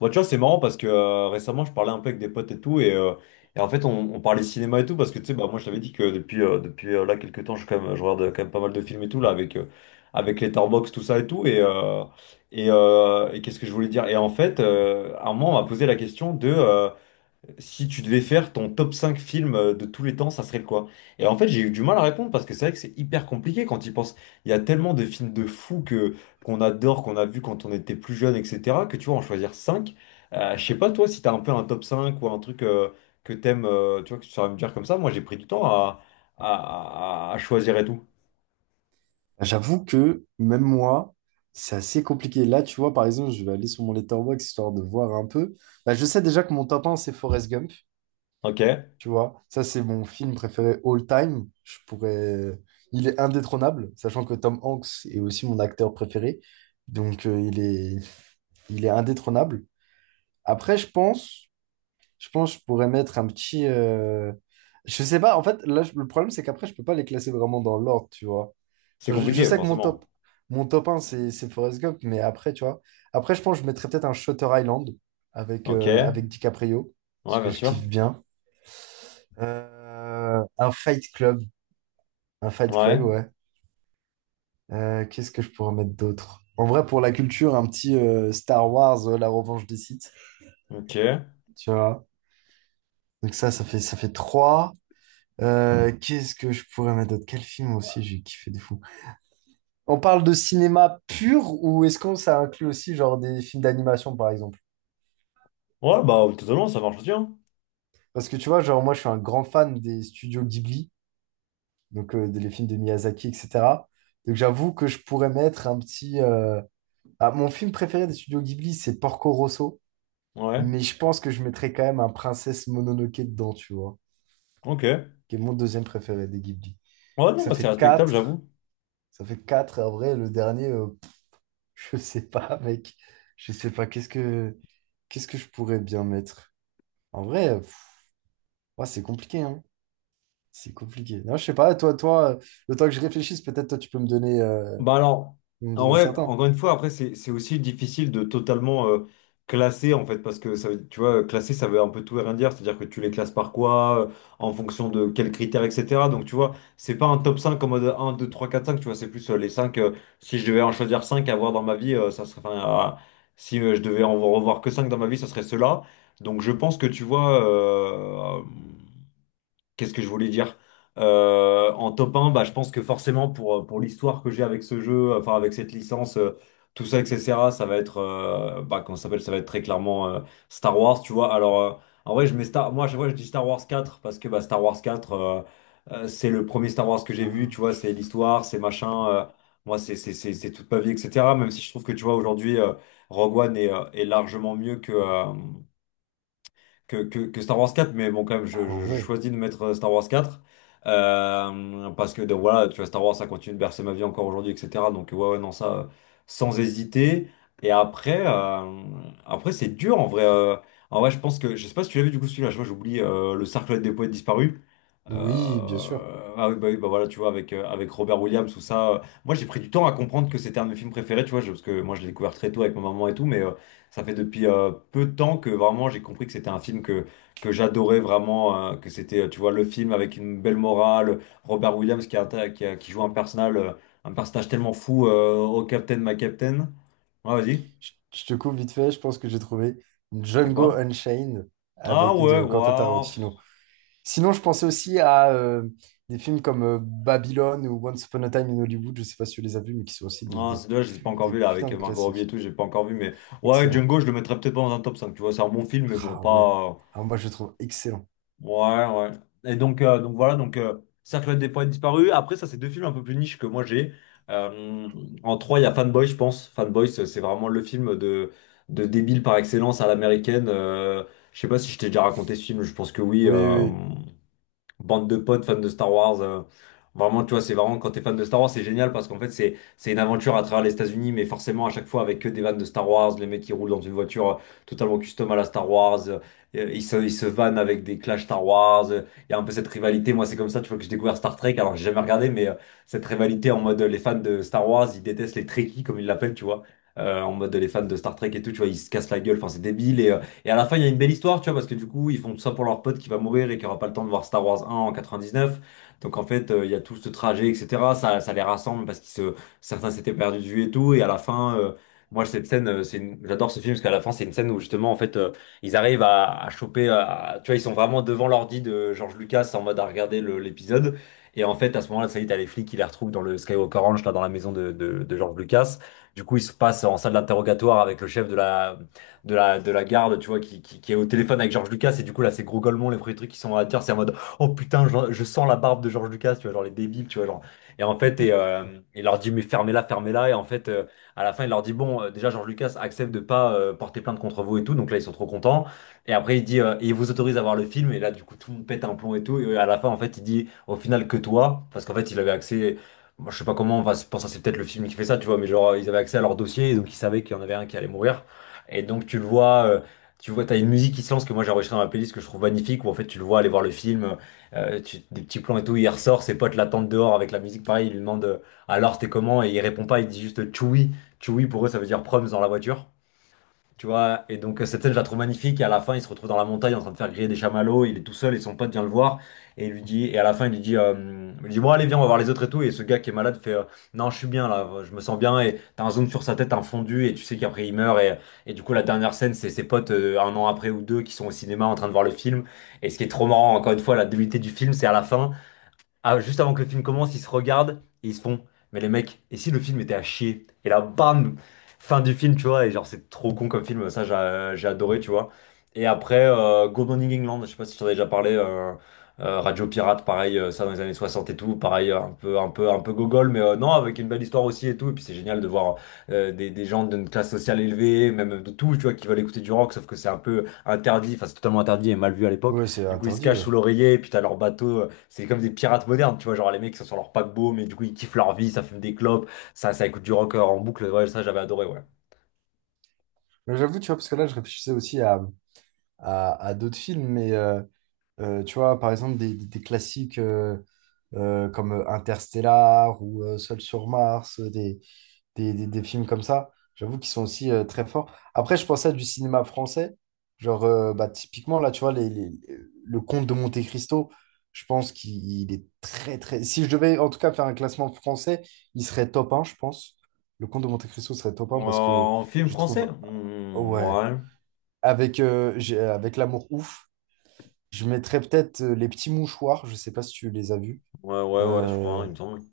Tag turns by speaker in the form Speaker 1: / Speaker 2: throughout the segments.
Speaker 1: Bah, tu vois, c'est marrant parce que récemment, je parlais un peu avec des potes et tout, et en fait, on parlait cinéma et tout, parce que tu sais, bah, moi, je t'avais dit que depuis là, quelques temps, je regarde quand même pas mal de films et tout, là, avec Letterboxd, tout ça et tout, et qu'est-ce que je voulais dire? Et en fait, à un moment, on m'a posé la question de. Si tu devais faire ton top 5 films de tous les temps, ça serait le quoi? Et en fait, j'ai eu du mal à répondre parce que c'est vrai que c'est hyper compliqué quand il pense. Il y a tellement de films de fous que qu'on adore, qu'on a vu quand on était plus jeune, etc., que tu vois, en choisir cinq. Je sais pas, toi, si t'as un peu un top 5 ou un truc que t'aimes, tu vois, que tu saurais me dire comme ça. Moi, j'ai pris du temps à choisir et tout.
Speaker 2: J'avoue que même moi, c'est assez compliqué. Là, tu vois, par exemple, je vais aller sur mon Letterboxd histoire de voir un peu. Bah, je sais déjà que mon top 1, c'est Forrest Gump.
Speaker 1: Ok?
Speaker 2: Tu vois, ça, c'est mon film préféré all time. Je pourrais... Il est indétrônable, sachant que Tom Hanks est aussi mon acteur préféré. Donc, il est indétrônable. Après, je pense que je pourrais mettre un petit. Je sais pas, en fait, là, le problème, c'est qu'après, je peux pas les classer vraiment dans l'ordre, tu vois.
Speaker 1: C'est
Speaker 2: Genre, je
Speaker 1: compliqué,
Speaker 2: sais que mon top,
Speaker 1: forcément.
Speaker 2: mon top un c'est Forrest Gump, mais après, tu vois. Après, je pense que je mettrais peut-être un Shutter Island avec,
Speaker 1: Ok?
Speaker 2: euh,
Speaker 1: Ouais,
Speaker 2: avec DiCaprio, parce que
Speaker 1: bien
Speaker 2: je
Speaker 1: sûr.
Speaker 2: kiffe bien. Un Fight Club. Un Fight Club,
Speaker 1: Ouais.
Speaker 2: ouais. Qu'est-ce que je pourrais mettre d'autre? En vrai, pour la culture, un petit Star Wars, La Revanche des Sith,
Speaker 1: Ok. Ouais,
Speaker 2: tu vois. Donc ça, ça fait 3. Qu'est-ce que je pourrais mettre d'autre? Quel film aussi j'ai kiffé de fou? On parle de cinéma pur ou est-ce qu'on ça inclut aussi genre des films d'animation par exemple?
Speaker 1: bah, totalement, ça marche aussi, hein.
Speaker 2: Parce que tu vois, genre moi je suis un grand fan des studios Ghibli, donc des les films de Miyazaki, etc. Donc j'avoue que je pourrais mettre un petit. Ah, mon film préféré des studios Ghibli, c'est Porco Rosso,
Speaker 1: Ouais.
Speaker 2: mais je pense que je mettrais quand même un Princesse Mononoke dedans, tu vois,
Speaker 1: Ok.
Speaker 2: qui est mon deuxième préféré des Ghibli.
Speaker 1: Ouais,
Speaker 2: Ça
Speaker 1: non, c'est
Speaker 2: fait
Speaker 1: respectable,
Speaker 2: 4
Speaker 1: j'avoue.
Speaker 2: Ça fait quatre. En vrai, le dernier, je sais pas, mec. Je sais pas. Qu'est-ce que je pourrais bien mettre? En vrai, pff, ouais, c'est compliqué, hein. C'est compliqué. Non, je sais pas, toi, le temps que je réfléchisse, peut-être toi tu peux me donner, euh,
Speaker 1: Bah alors,
Speaker 2: me
Speaker 1: en
Speaker 2: donner
Speaker 1: vrai,
Speaker 2: certains.
Speaker 1: encore une fois, après, c'est aussi difficile de totalement classer, en fait, parce que, tu vois, classer, ça veut un peu tout et rien dire, c'est-à-dire que tu les classes par quoi, en fonction de quels critères, etc. Donc, tu vois, c'est pas un top 5 en mode 1, 2, 3, 4, 5, tu vois, c'est plus les 5 si je devais en choisir 5 à avoir dans ma vie, ça serait, enfin, si je devais en revoir que 5 dans ma vie, ça serait ceux-là. Donc, je pense que, tu vois, qu'est-ce que je voulais dire? En top 1, bah, je pense que forcément pour l'histoire que j'ai avec ce jeu, enfin avec cette licence, tout ça, etc., ça va être, bah, comment ça s'appelle? Ça va être très clairement Star Wars, tu vois. Alors, en vrai, je mets Star... Moi, à chaque fois je dis Star Wars 4, parce que bah, Star Wars 4, c'est le premier Star Wars que j'ai vu,
Speaker 2: Ah,
Speaker 1: tu vois, c'est l'histoire, c'est machin, moi c'est toute ma vie, etc. Même si je trouve que, tu vois, aujourd'hui, Rogue One est largement mieux que, que Star Wars 4, mais bon, quand même, je,
Speaker 2: ah
Speaker 1: je- je
Speaker 2: ouais.
Speaker 1: choisis de mettre Star Wars 4. Parce que donc, voilà, tu vois, Star Wars, ça continue de bercer ma vie encore aujourd'hui, etc. Donc, ouais, ouais, non, ça, sans hésiter. Et après, après c'est dur en vrai. Je pense que, je sais pas si tu l'as vu du coup celui-là, je vois, j'oublie le Cercle des poètes disparus.
Speaker 2: Oui,
Speaker 1: Euh,
Speaker 2: bien sûr.
Speaker 1: ah oui, bah voilà, tu vois, avec Robert Williams, tout ça. Moi, j'ai pris du temps à comprendre que c'était un de mes films préférés, tu vois, parce que moi, je l'ai découvert très tôt avec ma maman et tout, mais, ça fait depuis peu de temps que vraiment j'ai compris que c'était un film que j'adorais vraiment, que c'était, tu vois, le film avec une belle morale, Robert Williams qui, atta- qui, a- qui joue un personnage, un personnage tellement fou au Captain, ma Captain. Ah, vas-y,
Speaker 2: Je te coupe vite fait, je pense que j'ai trouvé
Speaker 1: c'est
Speaker 2: Django
Speaker 1: quoi?
Speaker 2: Unchained
Speaker 1: Ah
Speaker 2: avec
Speaker 1: ouais,
Speaker 2: de Quentin
Speaker 1: waouh.
Speaker 2: Tarantino. Sinon, je pensais aussi à des films comme Babylone ou Once Upon a Time in Hollywood, je sais pas si tu les as vus, mais qui sont aussi des,
Speaker 1: Ah,
Speaker 2: des,
Speaker 1: c'est dommage, je ne l'ai pas
Speaker 2: pu-
Speaker 1: encore
Speaker 2: des
Speaker 1: vu là
Speaker 2: putains
Speaker 1: avec
Speaker 2: de
Speaker 1: Margot Robbie et
Speaker 2: classiques.
Speaker 1: tout, j'ai pas encore vu, mais ouais,
Speaker 2: Excellent.
Speaker 1: Django, je le mettrais peut-être pas dans un top cinq, tu vois, c'est un bon film, mais bon,
Speaker 2: Ah ouais.
Speaker 1: pas.
Speaker 2: Ah, moi, je le trouve excellent.
Speaker 1: Ouais, ouais. Et donc voilà, donc Cercle des poètes disparus. Après, ça, c'est deux films un peu plus niche que moi j'ai. Euh, en trois, il y a Fanboy, je pense. Fanboy, c'est vraiment le film de débile par excellence à l'américaine. Je sais pas si je t'ai déjà raconté ce film, je pense que oui.
Speaker 2: Oui, oui,
Speaker 1: Bande de potes fans de Star Wars. Vraiment, tu vois, c'est vraiment quand t'es fan de Star Wars, c'est génial parce qu'en fait, c'est une aventure à travers les États-Unis, mais forcément à chaque fois avec que des vannes de Star Wars, les mecs qui roulent dans une voiture totalement custom à la Star Wars, ils se vannent avec des clashs Star Wars. Il y a un peu cette rivalité. Moi, c'est comme ça, tu vois, que j'ai découvert Star Trek. Alors, j'ai jamais regardé, mais cette rivalité en mode les fans de Star Wars, ils détestent les Trekkies comme ils l'appellent, tu vois. En mode les fans de Star Trek et tout, tu vois, ils se cassent la gueule, enfin c'est débile et à la fin, il y a une belle histoire, tu vois, parce que du coup, ils font tout ça pour leur pote qui va mourir et qui aura pas le temps de voir Star Wars 1 en 99. Donc en fait, il y a tout ce trajet, etc. Ça les rassemble parce qu'ils se... Certains s'étaient perdus de vue et tout. Et à la fin, moi, cette scène, j'adore ce film parce qu'à la fin, c'est une scène où justement, en fait, ils arrivent à, choper. Tu vois, ils sont vraiment devant l'ordi de George Lucas en mode à regarder l'épisode. Et en fait, à ce moment-là, ça y est, t'as les flics qui les retrouvent dans le Skywalker Ranch, là, dans la maison de George Lucas. Du coup, ils se passent en salle d'interrogatoire avec le chef de la, garde, tu vois, qui est au téléphone avec George Lucas. Et du coup, là, c'est gros golemons, les premiers trucs qui sont dans la tire, c'est en mode, oh putain, je sens la barbe de George Lucas, tu vois, genre les débiles, tu vois, genre. Et en
Speaker 2: oui.
Speaker 1: fait, il leur dit, mais fermez-la, fermez-la. Et en fait, à la fin, il leur dit, bon, déjà, George Lucas accepte de pas porter plainte contre vous et tout. Donc là, ils sont trop contents. Et après, il dit, et il vous autorise à voir le film. Et là, du coup, tout le monde pète un plomb et tout. Et à la fin, en fait, il dit, au final, que toi, parce qu'en fait, il avait accès. Moi, je sais pas comment, enfin, pour ça c'est peut-être le film qui fait ça, tu vois, mais genre ils avaient accès à leur dossier, et donc ils savaient qu'il y en avait un qui allait mourir. Et donc tu le vois, tu vois, t'as une musique qui se lance que moi j'ai enregistrée dans ma playlist que je trouve magnifique, où en fait tu le vois aller voir le film, des petits plans et tout, il ressort, ses potes l'attendent dehors avec la musique, pareil, il lui demande alors c'était comment, et il répond pas, il dit juste Chewie, Chewie pour eux ça veut dire proms dans la voiture. Tu vois, et donc cette scène, je la trouve magnifique. Et à la fin, il se retrouve dans la montagne en train de faire griller des chamallows. Il est tout seul et son pote vient le voir. Et, il lui dit, et à la fin, il lui dit bon, allez, viens, on va voir les autres et tout. Et ce gars qui est malade fait non, je suis bien là, je me sens bien. Et t'as un zoom sur sa tête, un fondu. Et tu sais qu'après, il meurt. Et du coup, la dernière scène, c'est ses potes un an après ou deux qui sont au cinéma en train de voir le film. Et ce qui est trop marrant, encore une fois, la débilité du film, c'est à la fin. Ah, juste avant que le film commence, ils se regardent et ils se font. Mais les mecs, et si le film était à chier? Et là, bam! Fin du film, tu vois. Et genre, c'est trop con comme film. Ça, j'ai adoré, tu vois. Et après, Good Morning England, je sais pas si tu en as déjà parlé. Radio Pirate, pareil, ça dans les années 60 et tout. Pareil, un peu gogol, mais non, avec une belle histoire aussi et tout. Et puis, c'est génial de voir des gens d'une classe sociale élevée, même de tout, tu vois, qui veulent écouter du rock, sauf que c'est un peu interdit. Enfin, c'est totalement interdit et mal vu à l'époque.
Speaker 2: Ouais, c'est
Speaker 1: Du coup, ils se
Speaker 2: interdit,
Speaker 1: cachent
Speaker 2: ouais.
Speaker 1: sous l'oreiller, et puis t'as leur bateau. C'est comme des pirates modernes, tu vois, genre les mecs qui sont sur leur paquebot, mais du coup ils kiffent leur vie, ça fume des clopes, ça écoute du rock en boucle, ouais, ça j'avais adoré, ouais.
Speaker 2: Mais j'avoue, tu vois, parce que là, je réfléchissais aussi à d'autres films, mais tu vois, par exemple, des classiques comme Interstellar ou Seul sur Mars, des films comme ça. J'avoue qu'ils sont aussi très forts. Après, je pensais à du cinéma français. Genre, bah, typiquement, là, tu vois, le Comte de Monte-Cristo, je pense qu'il est très, très. Si je devais en tout cas faire un classement français, il serait top un je pense. Le Comte de Monte-Cristo serait top un parce que
Speaker 1: En film
Speaker 2: je
Speaker 1: français?
Speaker 2: trouve.
Speaker 1: Hmm,
Speaker 2: Ouais.
Speaker 1: ouais,
Speaker 2: Avec L'amour ouf, je mettrais peut-être Les Petits Mouchoirs. Je sais pas si tu les as vus.
Speaker 1: ouais, ouais, ouais, je crois, hein,
Speaker 2: Euh,
Speaker 1: il me semble.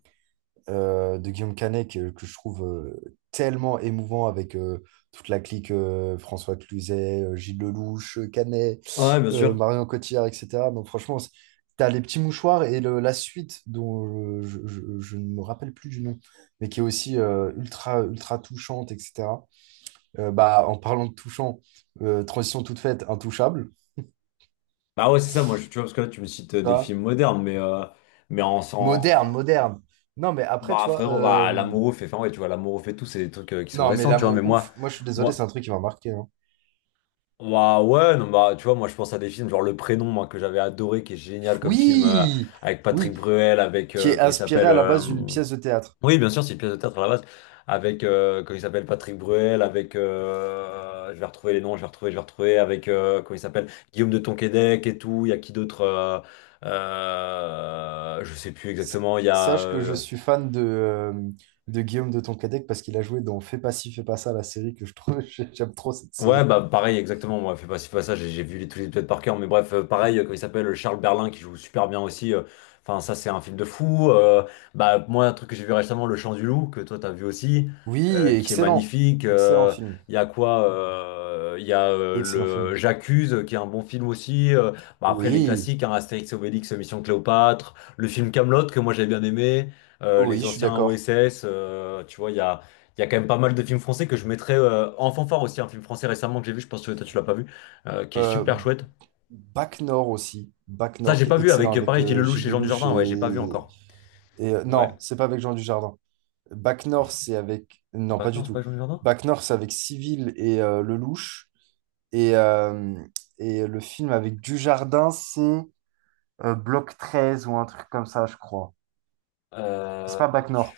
Speaker 2: de Guillaume Canet que je trouve tellement émouvant avec toute la clique François Cluzet, Gilles Lelouch, Canet,
Speaker 1: Ouais, bien sûr.
Speaker 2: Marion Cotillard, etc. Donc franchement, t'as les petits mouchoirs et la suite dont je ne me rappelle plus du nom, mais qui est aussi ultra, ultra touchante, etc. Bah, en parlant de touchant, transition toute faite, intouchable,
Speaker 1: Bah ouais, c'est ça, moi, tu vois, parce que là, tu me cites
Speaker 2: tu
Speaker 1: des
Speaker 2: vois,
Speaker 1: films modernes, mais, mais en, en-
Speaker 2: moderne,
Speaker 1: en-
Speaker 2: moderne. Non, mais après, tu
Speaker 1: bah,
Speaker 2: vois,
Speaker 1: frérot, bah, l'amoureux fait... Enfin, ouais, tu vois, l'amour fait tout, c'est des trucs qui sont
Speaker 2: non, mais
Speaker 1: récents, tu vois, mais
Speaker 2: l'amour ouf, moi je suis désolé, c'est
Speaker 1: moi,
Speaker 2: un truc qui m'a marqué, hein.
Speaker 1: bah ouais, non, bah tu vois, moi je pense à des films genre Le Prénom, moi, que j'avais adoré, qui est génial comme film
Speaker 2: Oui,
Speaker 1: avec Patrick
Speaker 2: oui,
Speaker 1: Bruel, avec
Speaker 2: qui est
Speaker 1: comment il
Speaker 2: inspiré
Speaker 1: s'appelle
Speaker 2: à la base d'une pièce de théâtre.
Speaker 1: oui, bien sûr, c'est une pièce de théâtre à la base, avec comment il s'appelle Patrick Bruel, avec je vais retrouver les noms, je vais retrouver, avec comment il s'appelle Guillaume de Tonquédec et tout. Il y a qui d'autre je sais plus
Speaker 2: S-
Speaker 1: exactement. Il y a
Speaker 2: Sache que je suis fan de Guillaume de Tonquédec parce qu'il a joué dans Fais pas ci, fais pas ça, la série que je trouve, j'aime trop cette série.
Speaker 1: ouais, bah pareil, exactement. Moi, fais pas si pas ça, j'ai vu les, tous les épisodes par cœur. Mais bref, pareil, comme il s'appelle, Charles Berlin, qui joue super bien aussi. Enfin, ça, c'est un film de fou. Bah, moi, un truc que j'ai vu récemment, Le Chant du Loup, que toi, t'as vu aussi,
Speaker 2: Oui,
Speaker 1: qui est
Speaker 2: excellent,
Speaker 1: magnifique.
Speaker 2: excellent film,
Speaker 1: Il y a quoi? Il y a
Speaker 2: excellent film.
Speaker 1: le J'accuse, qui est un bon film aussi. Bah, après, les
Speaker 2: Oui,
Speaker 1: classiques, hein, Astérix et Obélix, Mission Cléopâtre, le film Camelot que moi, j'ai bien aimé,
Speaker 2: oui,
Speaker 1: les
Speaker 2: je suis
Speaker 1: anciens
Speaker 2: d'accord.
Speaker 1: OSS, tu vois, il y a. Il y a quand même pas mal de films français que je mettrais en fanfare aussi. Un film français récemment que j'ai vu, je pense que toi tu l'as pas vu, qui est
Speaker 2: Euh,
Speaker 1: super chouette.
Speaker 2: Bac Nord aussi, Bac
Speaker 1: Ça,
Speaker 2: Nord
Speaker 1: j'ai
Speaker 2: qui
Speaker 1: pas
Speaker 2: est
Speaker 1: vu
Speaker 2: excellent
Speaker 1: avec,
Speaker 2: avec
Speaker 1: pareil, Gilles Lelouch
Speaker 2: Gilles
Speaker 1: et Jean
Speaker 2: Lelouch
Speaker 1: Dujardin. Ouais, j'ai pas vu
Speaker 2: et,
Speaker 1: encore. Ouais.
Speaker 2: non, c'est pas avec Jean Dujardin. Bac Nord,
Speaker 1: Je-
Speaker 2: c'est avec non,
Speaker 1: Bah
Speaker 2: pas du
Speaker 1: non, c'est
Speaker 2: tout.
Speaker 1: pas Jean Dujardin.
Speaker 2: Bac Nord, c'est avec Civil et Lelouch. Et, le film avec Dujardin, c'est Bloc treize ou un truc comme ça, je crois. C'est
Speaker 1: Euh...
Speaker 2: pas Bac
Speaker 1: tu-
Speaker 2: Nord.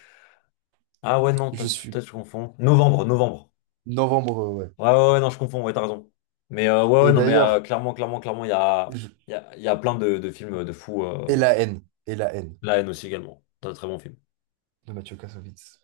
Speaker 1: Ah ouais, non,
Speaker 2: Je suis
Speaker 1: peut-être je confonds. Novembre, novembre.
Speaker 2: novembre, ouais.
Speaker 1: Ouais, ouais, ouais, non, je confonds, ouais, t'as raison. Mais ouais, ouais,
Speaker 2: Et
Speaker 1: non, mais
Speaker 2: d'ailleurs,
Speaker 1: clairement, clairement, clairement, il y a,
Speaker 2: je-
Speaker 1: il y a, il y a plein de films de fous.
Speaker 2: et la haine, et la haine
Speaker 1: La haine aussi également. C'est un très bon film.
Speaker 2: de Mathieu Kassovitz.